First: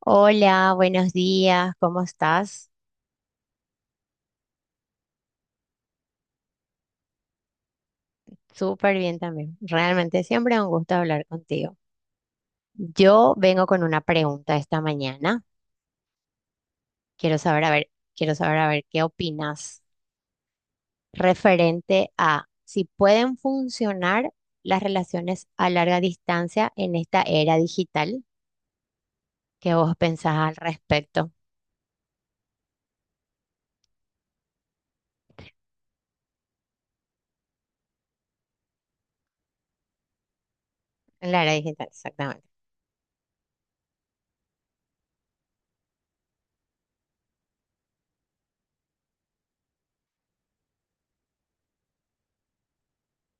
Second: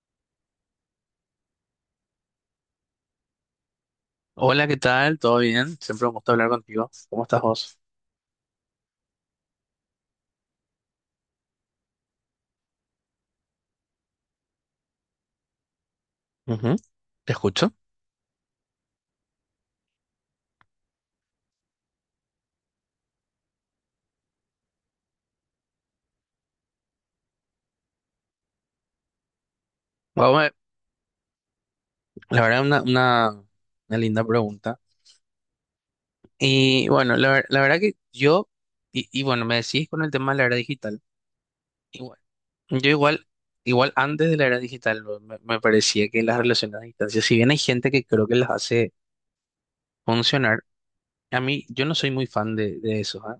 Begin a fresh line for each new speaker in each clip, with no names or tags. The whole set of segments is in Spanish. Hola, buenos días, ¿cómo estás?
Hola, ¿qué tal? ¿Todo bien? Siempre un gusto hablar contigo. ¿Cómo estás vos?
Súper bien también. Realmente siempre un gusto hablar contigo. Yo vengo con una pregunta esta mañana.
Ujú. Te
Quiero saber, a
escucho.
ver, quiero saber, a ver, qué opinas referente a si pueden funcionar las relaciones a larga distancia en esta era digital. ¿Qué vos pensás
Guau,
al respecto?
la verdad, una linda pregunta. Y bueno, la verdad que yo, y bueno, me decís con el tema de la era digital.
En la era digital,
Igual,
exactamente.
yo igual, igual antes de la era digital bro, me parecía que las relaciones a distancia, si bien hay gente que creo que las hace funcionar, a mí yo no soy muy fan de eso, ¿ah?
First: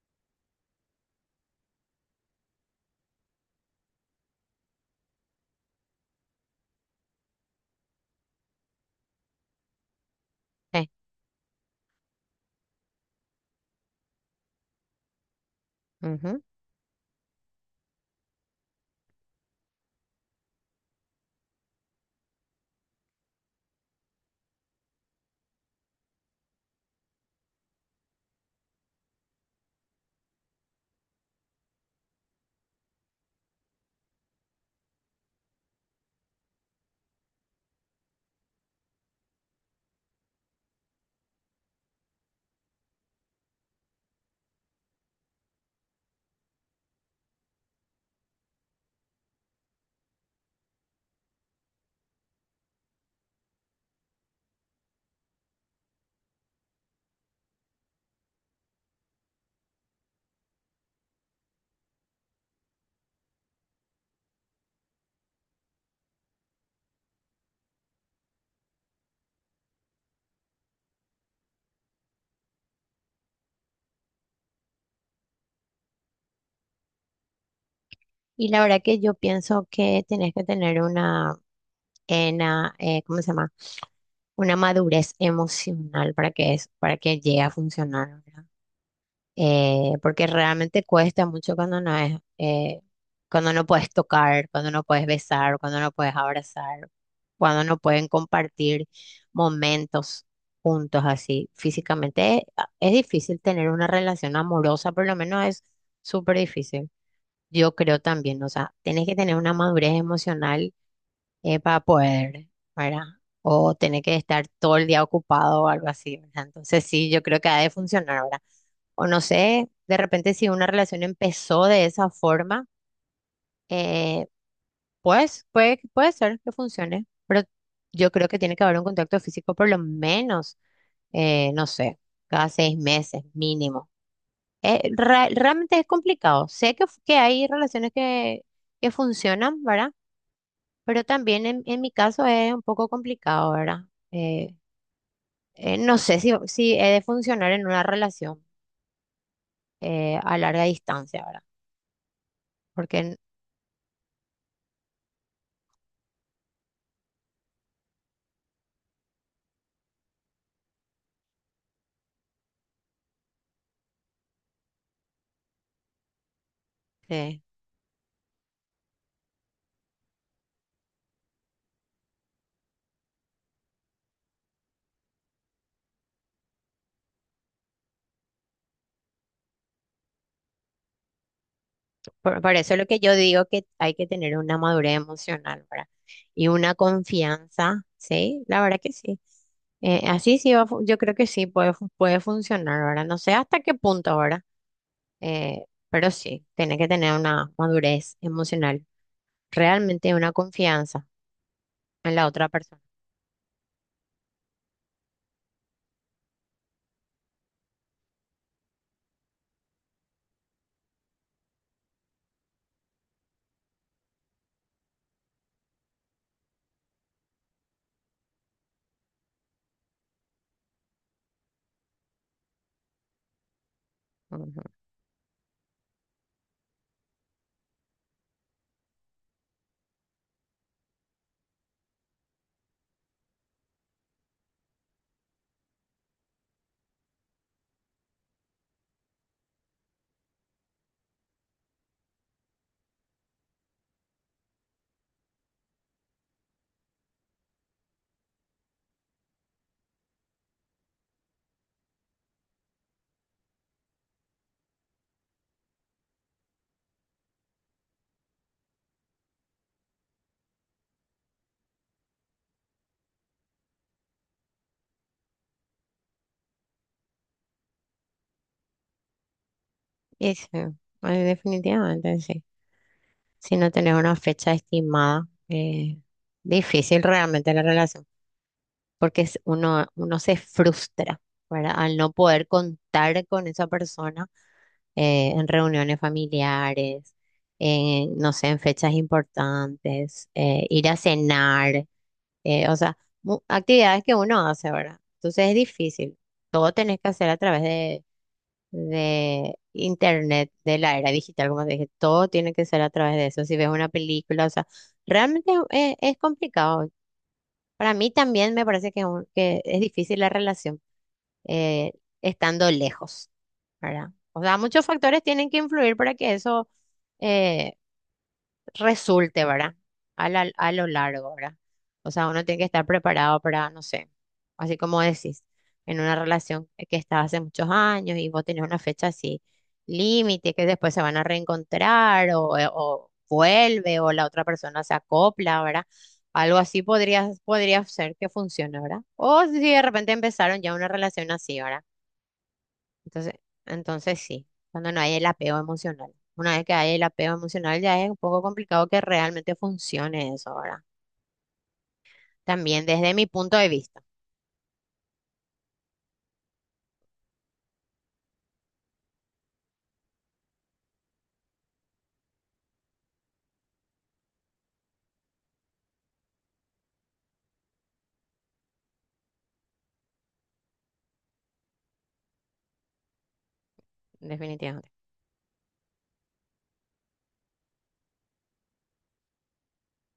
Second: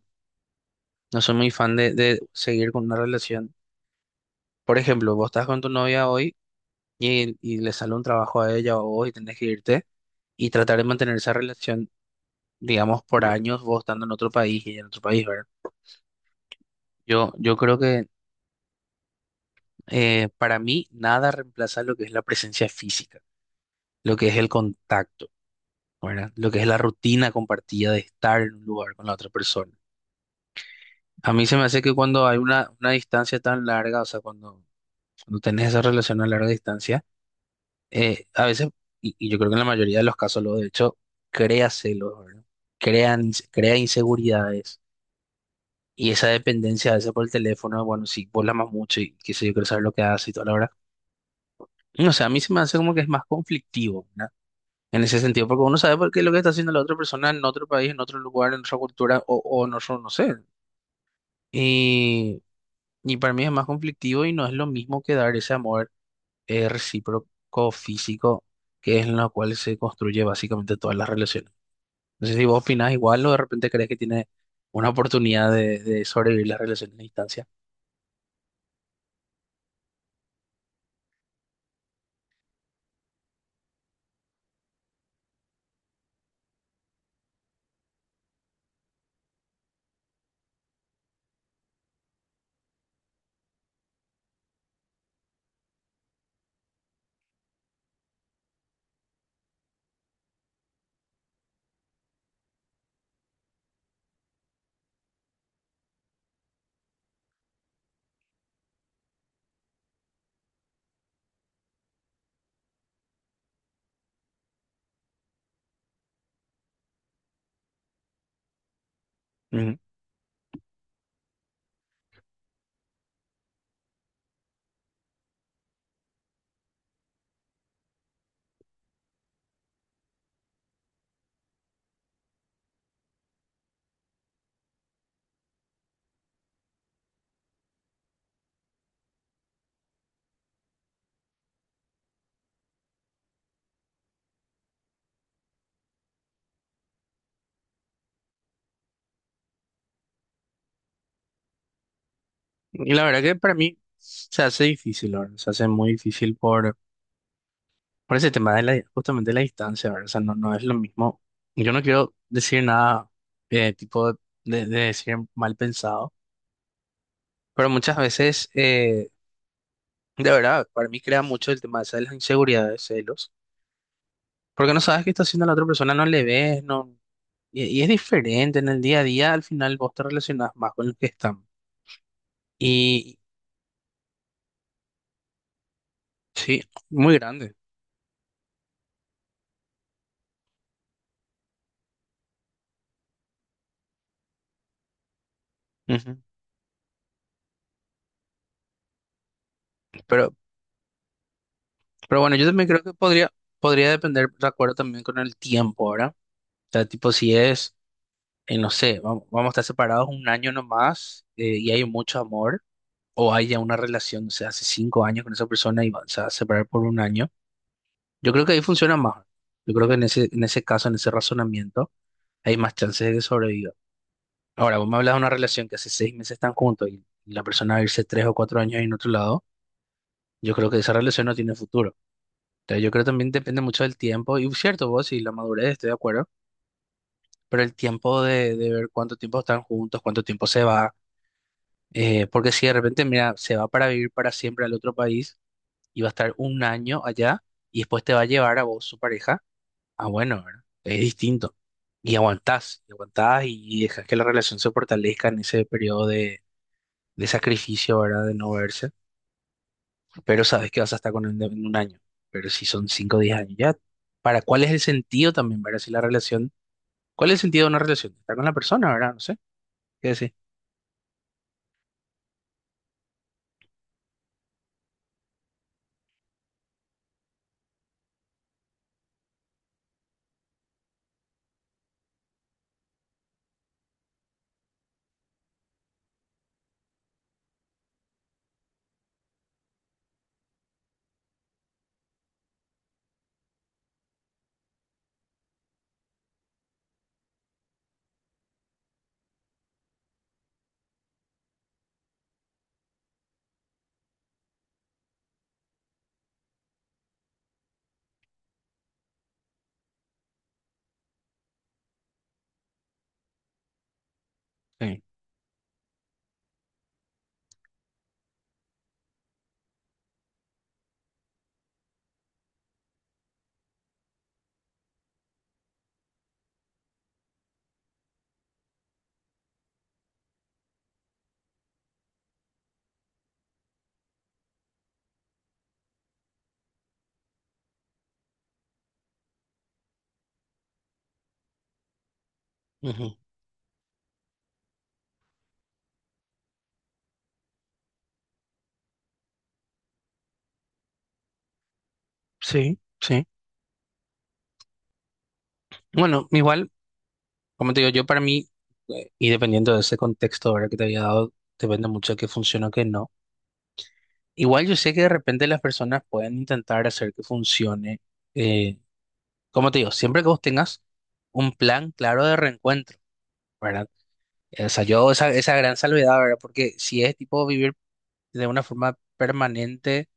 No soy muy fan de seguir con una relación. Por ejemplo, vos estás con tu novia hoy. Y y le sale un trabajo a ella o a vos y tenés que irte y tratar de
Sí,
mantener esa relación, digamos, por años, vos estando en otro país y ella en otro país, ¿verdad?
ujú.
Yo creo que para mí nada reemplaza lo que es la presencia física, lo que es el contacto, ¿verdad? Lo que es la rutina compartida de estar en un lugar con la otra persona. A mí se me hace que cuando hay una distancia tan larga, o sea, cuando tenés esa relación a larga distancia, a veces, y yo creo que en la mayoría de los casos, lo de hecho, crea celos, ¿verdad? Crea inseguridades. Y esa dependencia a veces por el teléfono, bueno, si vos la amas mucho y qué sé yo, quiero saber lo que hace y toda la hora. No sé, a mí se me hace como que es más conflictivo, ¿verdad? En ese sentido, porque uno sabe por qué lo que está haciendo la otra persona en otro país, en otro lugar, en otra cultura o en otro, no sé. Y, y para mí es más conflictivo y no es lo mismo que dar ese amor recíproco físico, que es en lo cual se construye básicamente todas las relaciones. No sé si vos opinás igual o de repente crees que tiene una oportunidad de sobrevivir las relaciones a distancia.
Y la verdad que yo pienso que tenés que tener una, en, ¿cómo se llama? Una madurez emocional para para que llegue a funcionar, ¿verdad? Porque realmente cuesta mucho cuando no es, cuando no puedes tocar, cuando no puedes besar, cuando no puedes abrazar, cuando no pueden compartir momentos juntos así físicamente. Es difícil tener una relación amorosa, por lo menos es súper difícil. Yo creo también, o sea, tienes que tener una madurez emocional para poder, ¿verdad? O tener que estar todo el día ocupado o algo así, ¿verdad? Entonces sí, yo creo que ha de funcionar, ¿verdad? O no sé,
Ujú.
de repente si una relación empezó de esa forma, eh, pues puede ser que funcione, pero yo creo que tiene que haber un contacto físico por lo menos, no sé, cada 6 meses mínimo. Realmente es complicado. Sé que hay relaciones que funcionan, ¿verdad? Pero también en mi caso es un poco complicado, ¿verdad? Eh, no sé si he de funcionar en una relación a larga distancia, ¿verdad?
Y
Porque
la
en-
verdad que para mí se hace difícil, ¿verdad? Se hace muy difícil por ese tema de la, justamente de la distancia, ¿verdad? O sea, no, no es lo mismo. Yo no quiero decir nada tipo de decir mal pensado,
eh,
pero muchas veces, de verdad, para mí crea mucho el tema ese de las inseguridades, celos. Porque no sabes qué está haciendo la otra persona, no le ves, no. Y y es diferente, en el día a día al final vos te relacionás más con los que están.
por eso lo que yo
Y
digo que hay que tener una madurez emocional, ¿verdad? Y
sí,
una
muy grande.
confianza, ¿sí? La verdad que sí. Así sí yo creo que sí puede funcionar, ¿verdad? No sé hasta qué punto ahora, pero
Ujú.
sí, tiene que tener una madurez emocional, realmente una
Pero,
confianza en
pero
la
bueno, yo
otra
también
persona.
creo que podría, podría depender, de acuerdo también con el tiempo, ¿verdad? O sea, tipo, si es, no sé, vamos a estar separados un año nomás, y hay mucho amor, o hay ya una relación, o sea, hace cinco años con esa persona y se va a separar por un año, yo creo que ahí funciona más. Yo creo que en ese caso, en ese razonamiento hay más chances de que sobreviva. Ahora, vos me hablas de una relación que hace seis meses están juntos y la persona va a irse tres o cuatro años en otro lado, yo creo que esa relación no tiene futuro. Entonces, yo creo que también depende mucho del tiempo, y cierto, vos y la madurez, estoy de acuerdo, pero el tiempo de ver cuánto tiempo están juntos, cuánto tiempo se va, porque si de repente, mira, se va para vivir para siempre al otro país y va a estar un año allá y después te va a llevar a vos, su pareja, ah, bueno, ¿verdad? Es distinto. Y aguantás, y aguantás y dejas que la relación se fortalezca en ese periodo de sacrificio, ¿verdad? De no verse, pero sabes que vas a estar con él en un año. Pero si son 5 o 10 años, ya, ¿para ¿cuál es el sentido también, ¿verdad? Si la relación, ¿cuál es el sentido de una relación? Estar con la persona, ¿verdad? No sé, ¿qué decir?
Y sí, definitivamente sí. Si no tenés una fecha estimada, difícil realmente la relación, uno, uno se frustra, ¿verdad? Al no poder contar con esa persona en reuniones familiares, en, no sé, en fechas importantes, ir a cenar, o sea, actividades que uno hace, ¿verdad? Entonces es difícil. Todo tenés que hacer a través de internet, de la era digital, como te dije, todo tiene que ser a través de eso. Si ves una película, o sea, realmente es complicado. Para mí también me parece que es difícil la relación eh, estando lejos, ¿verdad? O sea, muchos
Sí.
factores tienen que influir para que eso, eh, resulte, ¿verdad? A lo largo, ¿verdad? O sea, uno tiene que estar preparado para, no sé, así como decís, en una relación que está hace muchos años y vos tenés una fecha así, límite, que después se van a reencontrar o vuelve o la otra persona se acopla, ¿verdad? Algo así podría ser que funcione, ¿verdad? O si de repente empezaron ya una relación así, ¿verdad?
Ujú.
Entonces, entonces sí, cuando no hay el apego emocional. Una vez que hay el apego emocional, ya es un poco complicado que realmente funcione eso, ¿verdad?
Sí,
También desde
sí.
mi punto de vista,
Bueno, igual, como te digo, yo para mí, y dependiendo de ese contexto, ¿verdad? Que te había dado, depende mucho de qué funciona o qué no. Igual yo sé que de repente las personas pueden intentar hacer que funcione, eh, como te digo, siempre que vos tengas un plan claro de reencuentro. ¿Verdad? O sea,
definitivamente.
yo esa, esa gran salvedad, ¿verdad? Porque si es tipo vivir de una forma permanente,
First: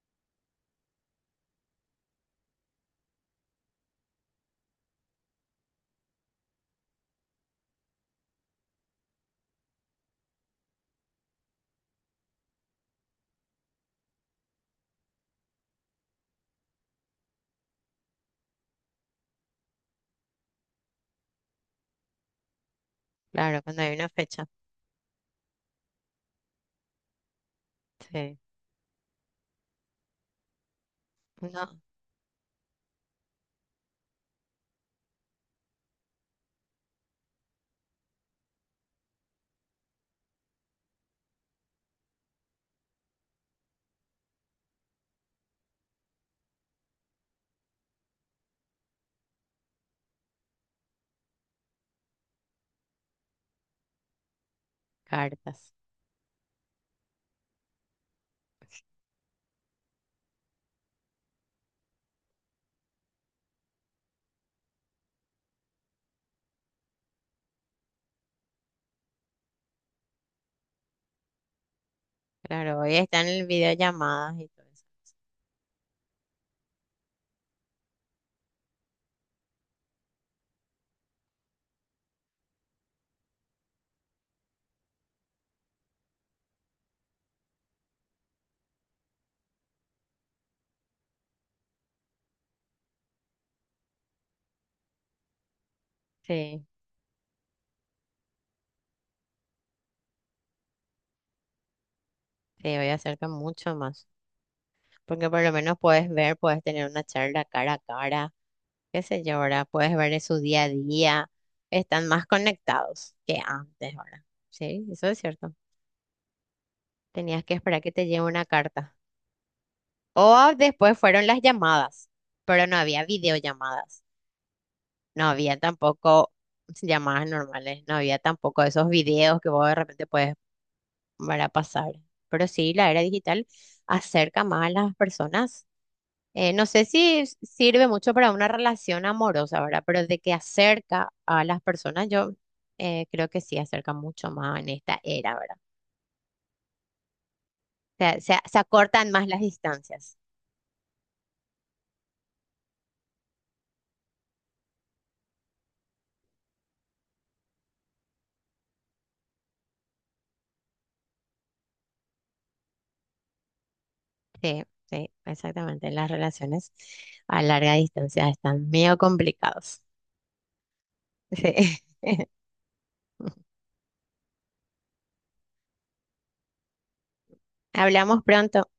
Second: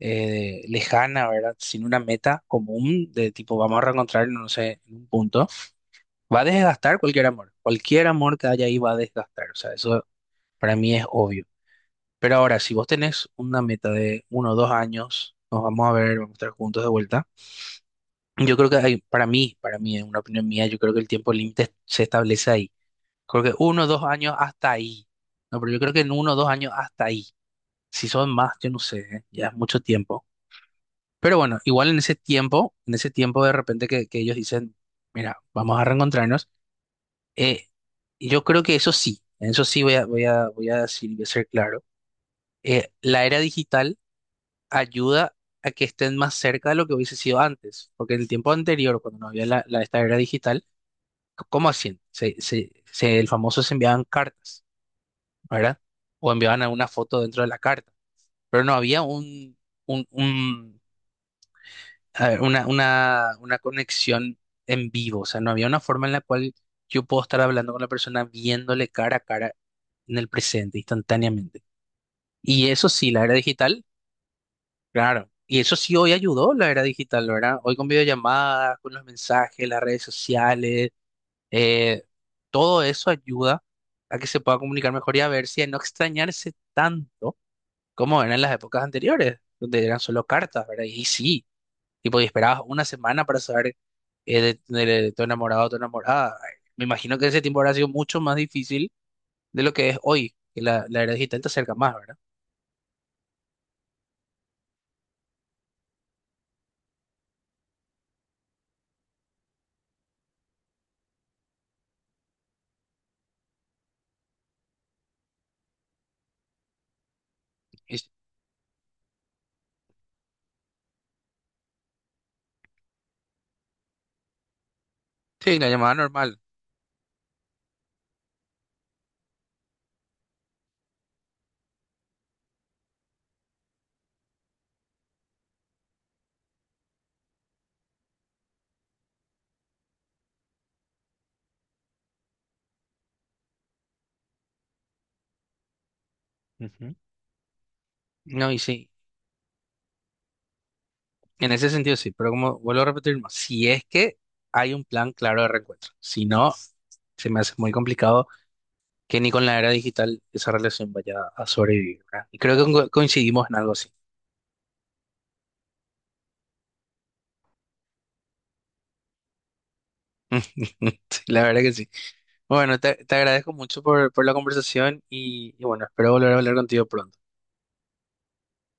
lejana, ¿verdad? Sin una meta común de tipo vamos a reencontrarnos, no sé, en un punto, va a desgastar cualquier amor. Cualquier amor que haya ahí va a desgastar. O sea, eso para mí es obvio. Pero ahora, si vos tenés una meta de uno o dos años, nos vamos a ver, vamos a estar juntos de vuelta. Yo creo que para mí, en una opinión mía, yo creo que el tiempo límite se establece ahí. Creo que
Claro, cuando
uno o
hay
dos
una
años
fecha.
hasta ahí. No, pero yo creo que en uno o dos años hasta ahí. Si son
Sí.
más, yo no sé, ¿eh? Ya es mucho tiempo. Pero bueno,
No,
igual en ese tiempo de repente que ellos dicen, mira, vamos a reencontrarnos, eh, yo creo que eso sí, en eso sí voy a, voy a decir, voy a ser claro, la era digital ayuda a que estén más cerca de lo que hubiese sido antes, porque en el tiempo anterior, cuando no había esta era digital, ¿cómo hacían? El famoso se enviaban cartas,
cartas.
¿verdad? O enviaban alguna foto dentro de la carta, pero no había un, un- a ver, una conexión en vivo, o sea, no había una forma en la cual yo puedo estar hablando con la persona viéndole cara a cara en el presente, instantáneamente. Y
Claro,
eso
hoy
sí, la
están
era
en
digital,
videollamadas y todo eso.
claro. Y eso sí hoy ayudó la era digital, ¿verdad? Hoy con videollamadas, con los mensajes, las redes sociales, eh, todo eso ayuda a que se pueda comunicar mejor y a ver si a no extrañarse tanto como eran las épocas anteriores, donde eran solo cartas, ¿verdad? Y sí, tipo, y esperabas una semana para saber, de, de tu enamorado o tu enamorada.
Sí,
Me imagino que ese tiempo habrá sido mucho más difícil de lo que es hoy, que la era digital te acerca más, ¿verdad?
sí, hoy acerca mucho más. Porque por lo menos puedes ver, puedes tener una charla cara a cara, qué sé yo, ¿verdad? Puedes ver de su día a día. Están más conectados que antes, ¿verdad? Sí, eso es cierto. Tenías que esperar que
Y
te llegue una carta. O después fueron las llamadas, pero no había videollamadas. No había
sí, la llamada
tampoco
normal.
llamadas normales. No había tampoco esos videos que vos de repente puedes ver a pasar. Pero sí, la era digital acerca más a las personas. No sé si sirve mucho para una relación amorosa, ¿verdad? Pero de que acerca a las personas, yo creo que sí acerca mucho más en esta era, ¿verdad?
Ujú.
O sea,
No,
se
y sí,
acortan más las distancias.
en ese sentido sí, pero como vuelvo a repetir, más, si es que hay un plan claro de reencuentro, si no, se me hace muy complicado que ni con la era digital esa relación vaya a sobrevivir, ¿verdad? Y creo que coincidimos en algo así.
Sí, sí, exactamente. Las relaciones a larga distancia están medio complicados.
Sí, la verdad que
Sí.
sí. Bueno, te agradezco mucho por la conversación y bueno, espero volver a hablar contigo pronto.
Hablamos pronto.